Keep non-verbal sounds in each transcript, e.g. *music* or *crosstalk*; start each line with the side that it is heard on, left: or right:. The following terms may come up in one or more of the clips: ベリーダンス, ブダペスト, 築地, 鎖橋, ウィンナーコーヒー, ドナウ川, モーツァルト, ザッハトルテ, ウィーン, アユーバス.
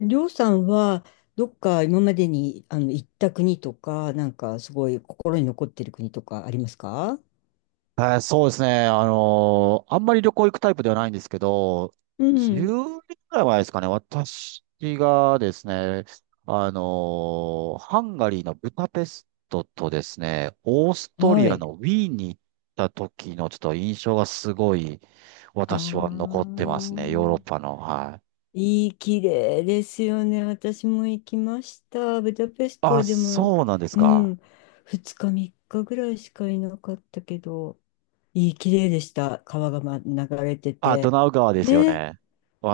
left: りょうさんは、どっか今までに行った国とか、なんかすごい心に残ってる国とかありますか？
right: はい、そうですね。あんまり旅行行くタイプではないんですけど、
left: うん。
right: 10年ぐらい前ですかね、私がですね、ハンガリーのブダペストとですね、オーストリ
left: は
right: ア
left: い。
right: のウィーンに行った時のちょっと印象がすごい、
left: ああ、
right: 私は残ってますね、ヨーロッパの。はい。
left: 綺麗ですよね。私も行きました。ブダペスト
right: あ、
left: はでも、
right: そうなんです
left: う
right: か。
left: ん、2日3日ぐらいしかいなかったけど、綺麗でした。川が、流れて
right: あ、ド
left: て。
right: ナウ川ですよ
left: ね、
right: ね。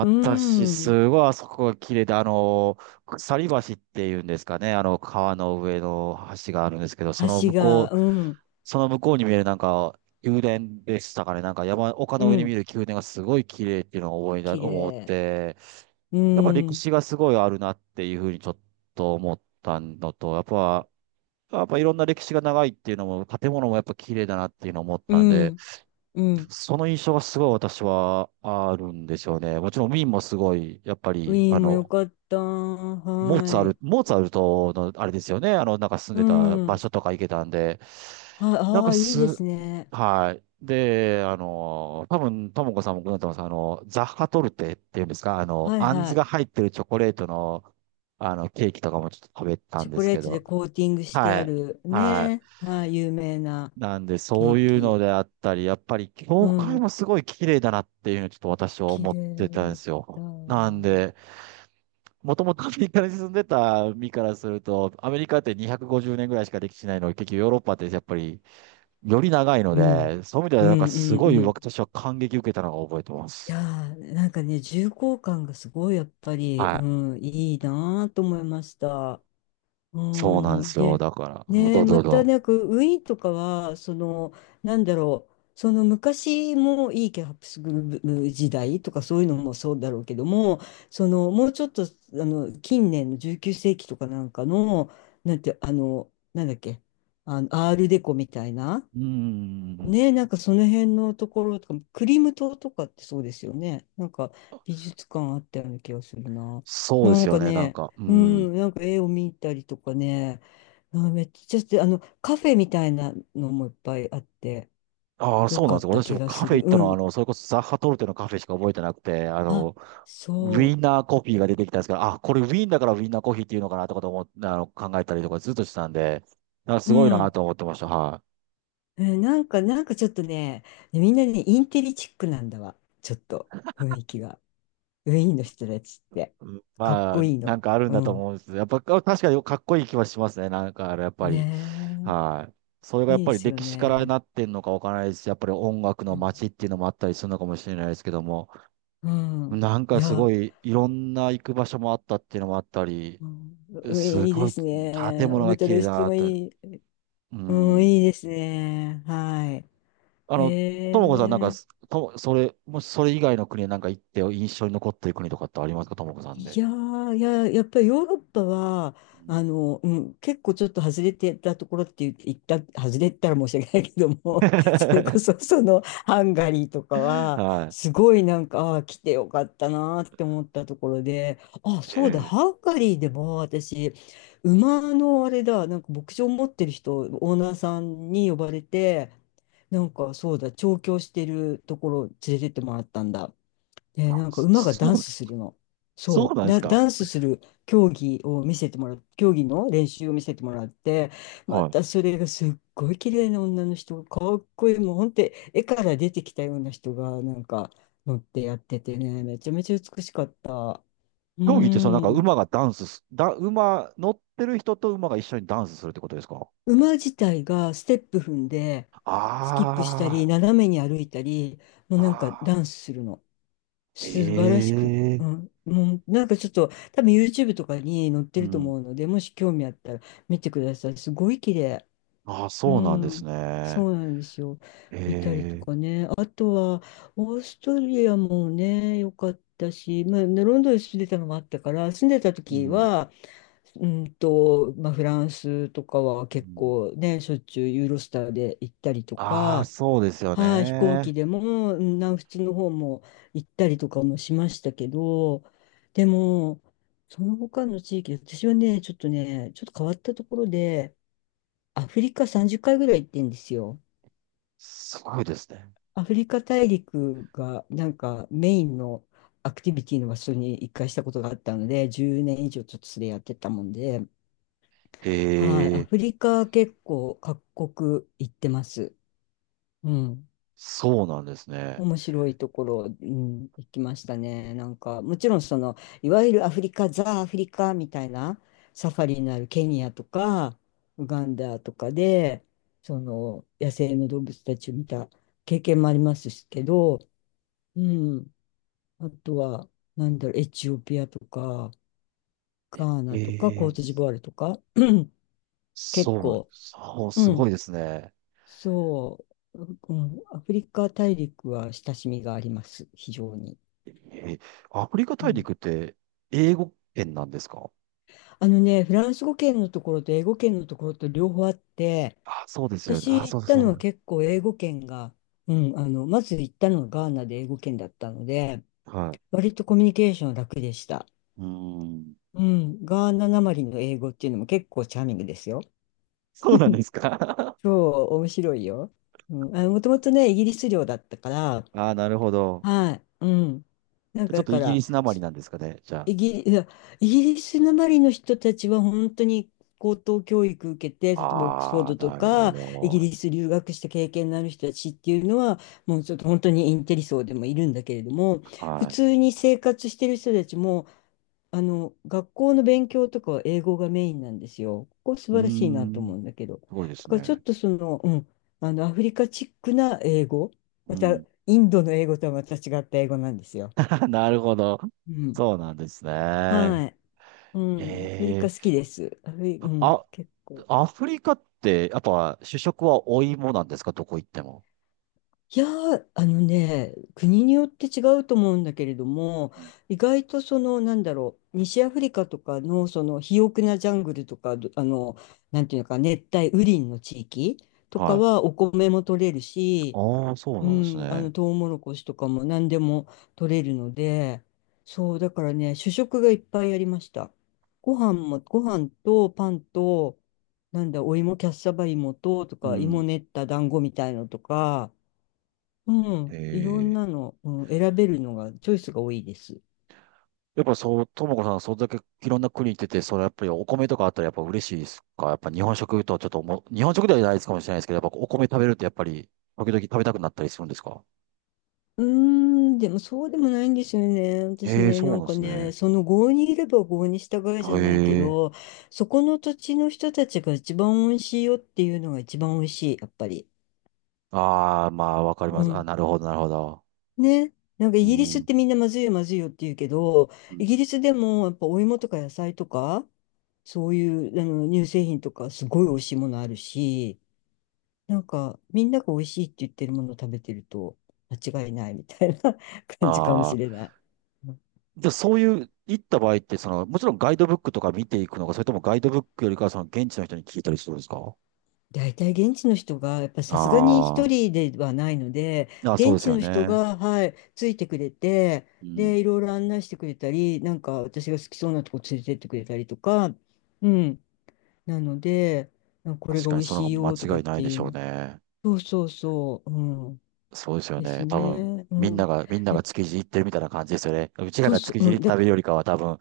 left: うん、
right: すごいあそこが綺麗で、鎖橋っていうんですかね、川の上の橋があるんですけど、
left: 橋が、うん、
right: その向こうに見えるなんか、宮殿でしたかね、なんか山、丘
left: う
right: の上に見え
left: ん、
right: る宮殿がすごい綺麗っていうのを思いだ、
left: 綺
right: 思っ
left: 麗。
right: て、
left: う
right: やっぱ歴
left: ん、
right: 史がすごいあるなっていうふうにちょっと思ったのと、やっぱいろんな歴史が長いっていうのも、建物もやっぱ綺麗だなっていうのを思っ
left: う
right: たんで、
left: ん、うん。
right: その印象がすごい私はあるんですよね。もちろんウィーンもすごい、やっぱ
left: ウ
right: り、
left: ィーンもよかった。
right: モーツ
left: は
right: ァル
left: い。
right: ト、モーツァルトのあれですよね。なんか住ん
left: う
right: でた場
left: ん。
right: 所とか行けたんで、
left: はい、
right: なん
left: あ
right: か
left: あ、いいで
right: す、
left: すね。
right: はい。で、多分、ともこさんもご存知だと思います。ザッハトルテっていうんですか、
left: はい
right: あん
left: は
right: ず
left: い。
right: が入ってるチョコレートの、ケーキとかもちょっと食べた
left: チ
right: ん
left: ョ
right: で
left: コ
right: す
left: レ
right: け
left: ートで
right: ど、
left: コーティングして
right: は
left: あ
right: い。
left: る
right: は
left: ね。
right: い。
left: はい、有名な
right: なんで、
left: ケ
right: そ
left: ー
right: ういうの
left: キ。
right: であったり、やっぱり
left: う
right: 教会
left: ん。
right: もすごい綺麗だなっていうのをちょっと私は
left: 綺
right: 思っ
left: 麗
right: てたん
left: だ
right: で
left: っ
right: す
left: た。
right: よ。
left: う
right: なん
left: ん。
right: で、もともとアメリカに住んでた身からすると、アメリカって250年ぐらいしか歴史ないのに、結局ヨーロッパってやっぱりより長いの
left: うん
right: で、そういう意味で
left: う
right: はなんか
left: ん
right: すごい
left: うん。い
right: 私は感激受けたのを覚えてます。
left: やー、なんかね、重厚感がすごいやっぱり、
right: はい。
left: うん、いいなーと思いました。
right: そうなんで
left: うん、
right: すよ。
left: で、
right: だから、うん、ど
left: ね、
right: うぞど
left: ま
right: う
left: た
right: ぞ。
left: なんかウィーンとかは、なんだろう、その昔もいいケハプスブルク時代とかそういうのもそうだろうけども、もうちょっと、近年の19世紀とかなんかの、なんて、なんだっけ、アールデコみたいな、
right: うん。
left: ねえ、なんかその辺のところとか、クリム島とかってそうですよね。なんか美術館あったような気がするな。
right: そうで
left: な
right: す
left: ん
right: よ
left: か
right: ね。なん
left: ね、
right: か、う
left: う
right: ん。
left: ん、なんか絵を見たりとかね、あ、めっちゃして、カフェみたいなのもいっぱいあって、
right: ああ、
left: よ
right: そうな
left: か
right: んです
left: っ
right: よ。
left: た
right: 私
left: 気
right: も
left: が
right: カ
left: す
right: フェ
left: る。
right: 行った
left: う
right: のは、
left: ん。
right: それこそザッハトルテのカフェしか覚えてなくて、
left: あ、
right: ウィ
left: そ
right: ンナーコーヒーが出てきたんですけど、あ、これウィーンだからウィンナーコーヒーっていうのかなとかと思っ、あの、考えたりとかずっとしてたんで、あ、
left: う。
right: す
left: う
right: ごいな
left: ん。
right: と思ってました。はい。
left: なんか、なんかちょっとね、ねみんなね、インテリチックなんだわ。ちょっと、雰囲気が。ウィーンの人たちって。
right: うん、
left: かっ
right: ま
left: こ
right: あ、
left: いい
right: な
left: の。
right: んかあるん
left: う
right: だと
left: ん。
right: 思うんですけど。やっぱ、あ、確かにかっこいい気はしますね。なんか、やっぱり。
left: ね
right: はい。それが
left: え。
right: や
left: い
right: っ
left: いで
right: ぱり
left: すよ
right: 歴史から
left: ね。
right: なってんのかわからないですし、やっぱり音楽
left: う
right: の
left: ん。
right: 街っていうのもあったりするのかもしれないですけども、
left: うん
right: なん
left: い
right: かす
left: や、
right: ごい、いろんな行く場所もあったっていうのもあったり、
left: うん、うん
right: す
left: いい
right: ご
left: で
right: い、
left: す
right: 建
left: ね。
right: 物
left: ブ
right: が
left: タ
right: 綺麗
left: レスト
right: だ
left: も
right: と。
left: いい。
right: う
left: うん、
right: ん。
left: いいですね。はい。
right: あの、ともこさん、なん
left: へ
right: か、
left: え。
right: と、それ、もしそれ以外の国へなんか行って印象に残ってる国とかってありますか、ともこさん
left: い
right: で。
left: やー、いや、やっぱりヨーロッパは、
right: うん。
left: うん、結構ちょっと外れてたところって言った、外れてたら申し訳ないけども、*laughs* それこ
right: *laughs*
left: そそのハンガリーとかは、
right: は
left: すごいなんか、ああ来てよかったなーって思ったところで、あ、そうだ、
right: い。え
left: ハ
right: え、
left: ンガリーでも私、馬のあれだ、なんか牧場持ってる人、オーナーさんに呼ばれて、なんかそうだ、調教してるところ連れてってもらったんだ。で、
right: あ、
left: なんか
right: そ
left: 馬がダン
right: そう、
left: スするの。
right: そう
left: そ
right: な
left: う。
right: んですか。
left: ダンスする競技を見せてもらう、競技の練習を見せてもらって、ま
right: はい。
left: たそれがすっごい綺麗な女の人、かっこいい、もう本当に絵から出てきたような人がなんか乗ってやっててね、めちゃめちゃ美しかった。う
right: 競技って、そのなんか
left: ん。
right: 馬がダンスす、だ、馬、乗ってる人と馬が一緒にダンスするってことですか？
left: 馬自体がステップ踏んで、スキップしたり、
right: あ
left: 斜めに歩いたり、もう
right: あ、
left: なんか
right: あ
left: ダ
right: あ、
left: ンスするの。素晴らしく、
right: え
left: う
right: え、
left: ん、もうなんかちょっと多分 YouTube とかに載って
right: う
left: ると
right: ん。
left: 思うので、もし興味あったら見てください。すごい綺麗。
right: ああ、
left: う
right: そうなんです
left: ん、
right: ね。
left: そうなんですよ。見たりと
right: ええ、
left: かね。あとは、オーストリアもね、良かったし、まあ、ねロンドンに住んでたのもあったから、住んでた
right: う
left: 時
right: ん。
left: は、まあ、フランスとかは
right: う
left: 結
right: ん、
left: 構ね、しょっちゅうユーロスターで行ったりと
right: ああ、
left: か、
right: そうですよ
left: はい、飛行
right: ね。
left: 機でも、うん南仏の方も行ったりとかもしましたけど、でも、その他の地域、私はね、ちょっとね、ちょっと変わったところで、アフリカ30回ぐらい行ってんですよ。
right: すごいですね。
left: アフリカ大陸がなんかメインのアクティビティの場所に一回したことがあったので、10年以上ちょっとそれやってたもんで、
right: へ
left: はい、ア
right: え、
left: フリカ結構各国行ってます。うん。
right: そうなんですね。
left: 面白いところ、うん、行きましたね。なんか、もちろんいわゆるアフリカ、ザ・アフリカみたいなサファリになるケニアとか、ウガンダとかで、野生の動物たちを見た経験もありますけど、うん、あとは、なんだろう、エチオピアとか、ガー
right: へ
left: ナとか、コー
right: え、
left: トジボワールとか、*clears throat* 結
right: そう、
left: 構、
right: そう、
left: う
right: す
left: ん、
right: ごいですね。
left: そう、うん、アフリカ大陸は親しみがあります、非常に。
right: えー、アフリカ
left: う
right: 大
left: ん
right: 陸って英語圏なんですか？
left: あのね、フランス語圏のところと英語圏のところと両方あって、
right: あ、そうですよね。
left: 私
right: あ、そ
left: 行っ
right: うだ、
left: た
right: そう
left: のは
right: だ。
left: 結構英語圏が、うん、まず行ったのはガーナで英語圏だったので、
right: はい。
left: 割とコミュニケーション楽でした。
right: うーん。
left: うん、ガーナなまりの英語っていうのも結構チャーミングですよ。
right: *laughs* そうなんですか？ *laughs*
left: そう、面白いよ。うん、もともとね、イギリス領だったから、
right: あー、なるほど。
left: はい、うん。なん
right: じゃあ
left: か
right: ちょっ
left: だ
right: とイ
left: か
right: ギリ
left: ら、
right: スなまりなんですかね、じゃ
left: イギリ、いやイギリスなまりの人たちは本当に高等教育受けて、
right: あ。
left: 例えばオックスフォー
right: ああ、
left: ドと
right: なるほ
left: か、イギ
right: ど。
left: リス留学した経験のある人たちっていうのは、もうちょっと本当にインテリ層でもいるんだけれども、普
right: は
left: 通に生活してる人たちも、学校の勉強とかは英語がメインなんですよ。ここ素
right: い。うー
left: 晴らしいなと
right: ん。
left: 思うんだけど。
right: すごいで
left: だ
right: す
left: からちょっ
right: ね。
left: とうん、アフリカチックな英語、ま
right: う
left: た、
right: ん。
left: インドの英語とはまた違った英語なんですよ。
right: *laughs* なるほど。
left: うん。
right: そうなんですね。
left: はい。うん、アフリカ
right: え
left: 好き
right: え、
left: です。アフリ、うん、
right: あ、
left: 結構。
right: アフリカって、やっぱ主食はお芋なんですか、どこ行っても？
left: いやー、あのね、国によって違うと思うんだけれども、
right: うん、
left: 意外となんだろう、西アフリカとかの、肥沃なジャングルとか、どあの、なんていうのか、熱帯雨林の地域と
right: は
left: か
right: い。
left: は、お米も取れるし、
right: ああ、そう
left: う
right: なんです
left: ん、
right: ね。
left: トウモロコシとかも何でも取れるので、そう、だからね、主食がいっぱいありました。ご飯も、ご飯とパンと、なんだ、お芋、キャッサバ芋と、
right: う
left: か、芋
right: ん。
left: 練った団子みたいのとか、うん、いろん
right: ええ、
left: なの、うん、選べるのが、チョイスが多いです。
right: やっぱそう、ともこさん、それだけいろんな国行ってて、それやっぱりお米とかあったらやっぱ嬉しいですか？やっぱ日本食とはちょっともう、日本食ではないですかもしれないですけど、やっぱお米食べるってやっぱり、時々食べたくなったりするんですか？
left: うーん、でもそうでもないんですよね。私
right: ええ、
left: ね、
right: そう
left: な
right: な
left: ん
right: んで
left: か
right: す
left: ね、
right: ね。
left: その郷にいれば郷に従えじゃないけ
right: ええ、
left: ど、そこの土地の人たちが一番美味しいよっていうのが一番美味しい、やっぱり。
right: ああ、まあ、わかりま
left: う
right: す。あ、
left: ん。
right: なるほど、なるほど。
left: ね。なんか
right: う
left: イギリスっ
right: ん、
left: てみんなまずいよまずいよって言うけど、
right: う
left: イギ
right: ん、
left: リスでもやっぱお芋とか野菜とか、そういう乳製品とかすごい美味しいものあるし、なんかみんなが美味しいって言ってるものを食べてると間違いないみたいな *laughs* 感じかもし
right: あ
left: れ
right: あ、
left: ない。
right: じゃあそういう、行った場合って、その、もちろんガイドブックとか見ていくのか、それともガイドブックよりかは、その現地の人に聞いたりするんですか？
left: 大体現地の人が、やっぱさすがに一
right: あ
left: 人ではないので、
right: あ、あ、そうで
left: 現
right: す
left: 地
right: よ
left: の人
right: ね。
left: が、はい、ついてくれて、
right: うん。
left: で、いろいろ案内してくれたり、なんか私が好きそうなとこ連れてってくれたりとか、うん。なので、なんかこれ
right: 確
left: が
right: か
left: 美
right: に
left: 味
right: その
left: し
right: 方
left: い
right: が
left: よとか
right: 間
left: っ
right: 違いない
left: て
right: で
left: い
right: し
left: う
right: ょう
left: の。
right: ね。
left: そうそうそう、うん。
right: そうですよ
left: です
right: ね。多分、
left: ね。う
right: みんな
left: ん。
right: が、みんな
left: え
right: が築地行ってるみたいな感じですよね。うちら
left: そう
right: が
left: そ
right: 築地
left: う、う
right: に行っ
left: ん。
right: て食べるよりかは、多分、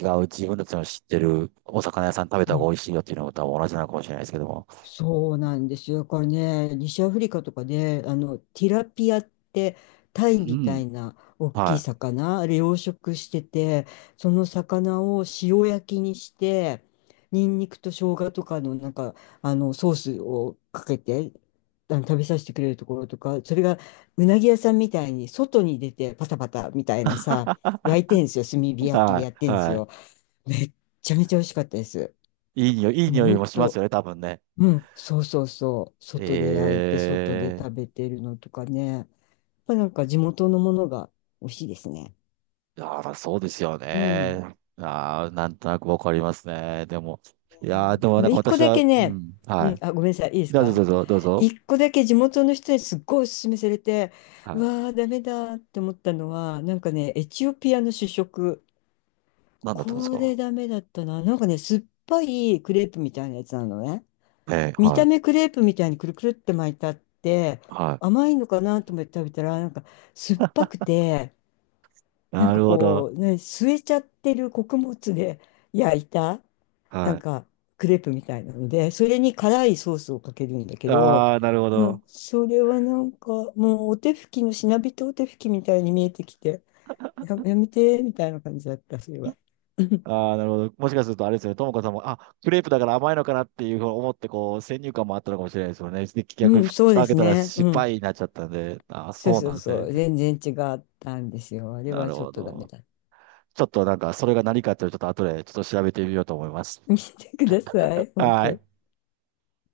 right: 違う自分たちの知ってるお魚屋さん食べた
left: う
right: 方が
left: ん。
right: 美味しいよっていうのも多分同じなのかもしれないですけども。
left: そうなんですよ。だからね、西アフリカとかで、ティラピアって、タ
right: う
left: イみた
right: ん。
left: いな大きい
right: は
left: 魚、あれ養殖してて、その魚を塩焼きにして、ニンニクと生姜とかの、なんか、ソースをかけて、食べさせてくれるところとか、それがうなぎ屋さんみたいに外に出てパタパタみたいなさ、焼いてんですよ。炭火
right: い。
left: 焼き
right: は
left: で
right: い。
left: やってんです
right: はい。
left: よ。めっちゃめちゃ美味しかったです。
right: いい匂い、いい
left: もう
right: 匂い
left: 本
right: もします
left: 当
right: よね、多分ね。
left: うん、そうそうそう。外で焼いて、外で
right: え
left: 食
right: え、
left: べてるのとかね。やっぱなんか地元のものが美味しいですね。
right: あら、そうですよ
left: うん。
right: ね。ああ、なんとなくわかりますね。でも、いやー、でも
left: で
right: な
left: も
right: んか
left: 一個
right: 私
left: だ
right: は、
left: け
right: う
left: ね、
right: ん、
left: う
right: は
left: ん、
right: い。
left: あ、ごめんなさい、いいです
right: じゃあ、ど
left: か？
right: うぞ、どうぞ、どうぞ。
left: 一個だけ地元の人にすっごいおすすめされて、
right: は
left: う
right: い。
left: わー、ダメだって思ったのは、なんかね、エチオピアの主食。
right: なんだったんです
left: これ
right: か？
left: ダメだったな。なんかね、酸っぱいクレープみたいなやつなのね。
right: ええ、
left: 見
right: は
left: た目
right: い、
left: クレープみたいにくるくるって巻いてあって、
right: は
left: 甘いのかなと思って食べたら、なんか酸っぱくて、
right: い。
left: なん
right: な
left: か
right: るほど。
left: こう、ね、吸えちゃってる穀物で *laughs* 焼いた、なん
right: は
left: かクレープみたいなので、それに辛いソースをかけるんだけ
right: い。
left: ど、
right: ああ、なるほ
left: う
right: ど。
left: ん、それはなんかもうお手拭きのしなびとお手拭きみたいに見えてきて、やめてみたいな感じだった、それは。*laughs* うん
right: ああ、なるほど。もしかするとあれですよね。ともかさんも、あ、クレープだから甘いのかなっていうふうに思って、こう、先入観もあったのかもしれないですよね。で逆に
left: うん、
right: ふ
left: そ
right: 蓋
left: うで
right: 開け
left: す
right: たら
left: ね。
right: 失
left: うん。
right: 敗になっちゃったんで、ああ、
left: そう
right: そう
left: そ
right: なん
left: う
right: です
left: そう。
right: ね。
left: 全然違ったんですよ。あれ
right: な
left: は
right: る
left: ちょっ
right: ほ
left: とダメ
right: ど。
left: だった。
right: ちょっとなんか、それが何かっていうのをちょっと後でちょっと調べてみようと思います。
left: 見てください、本
right: は
left: 当。
right: い。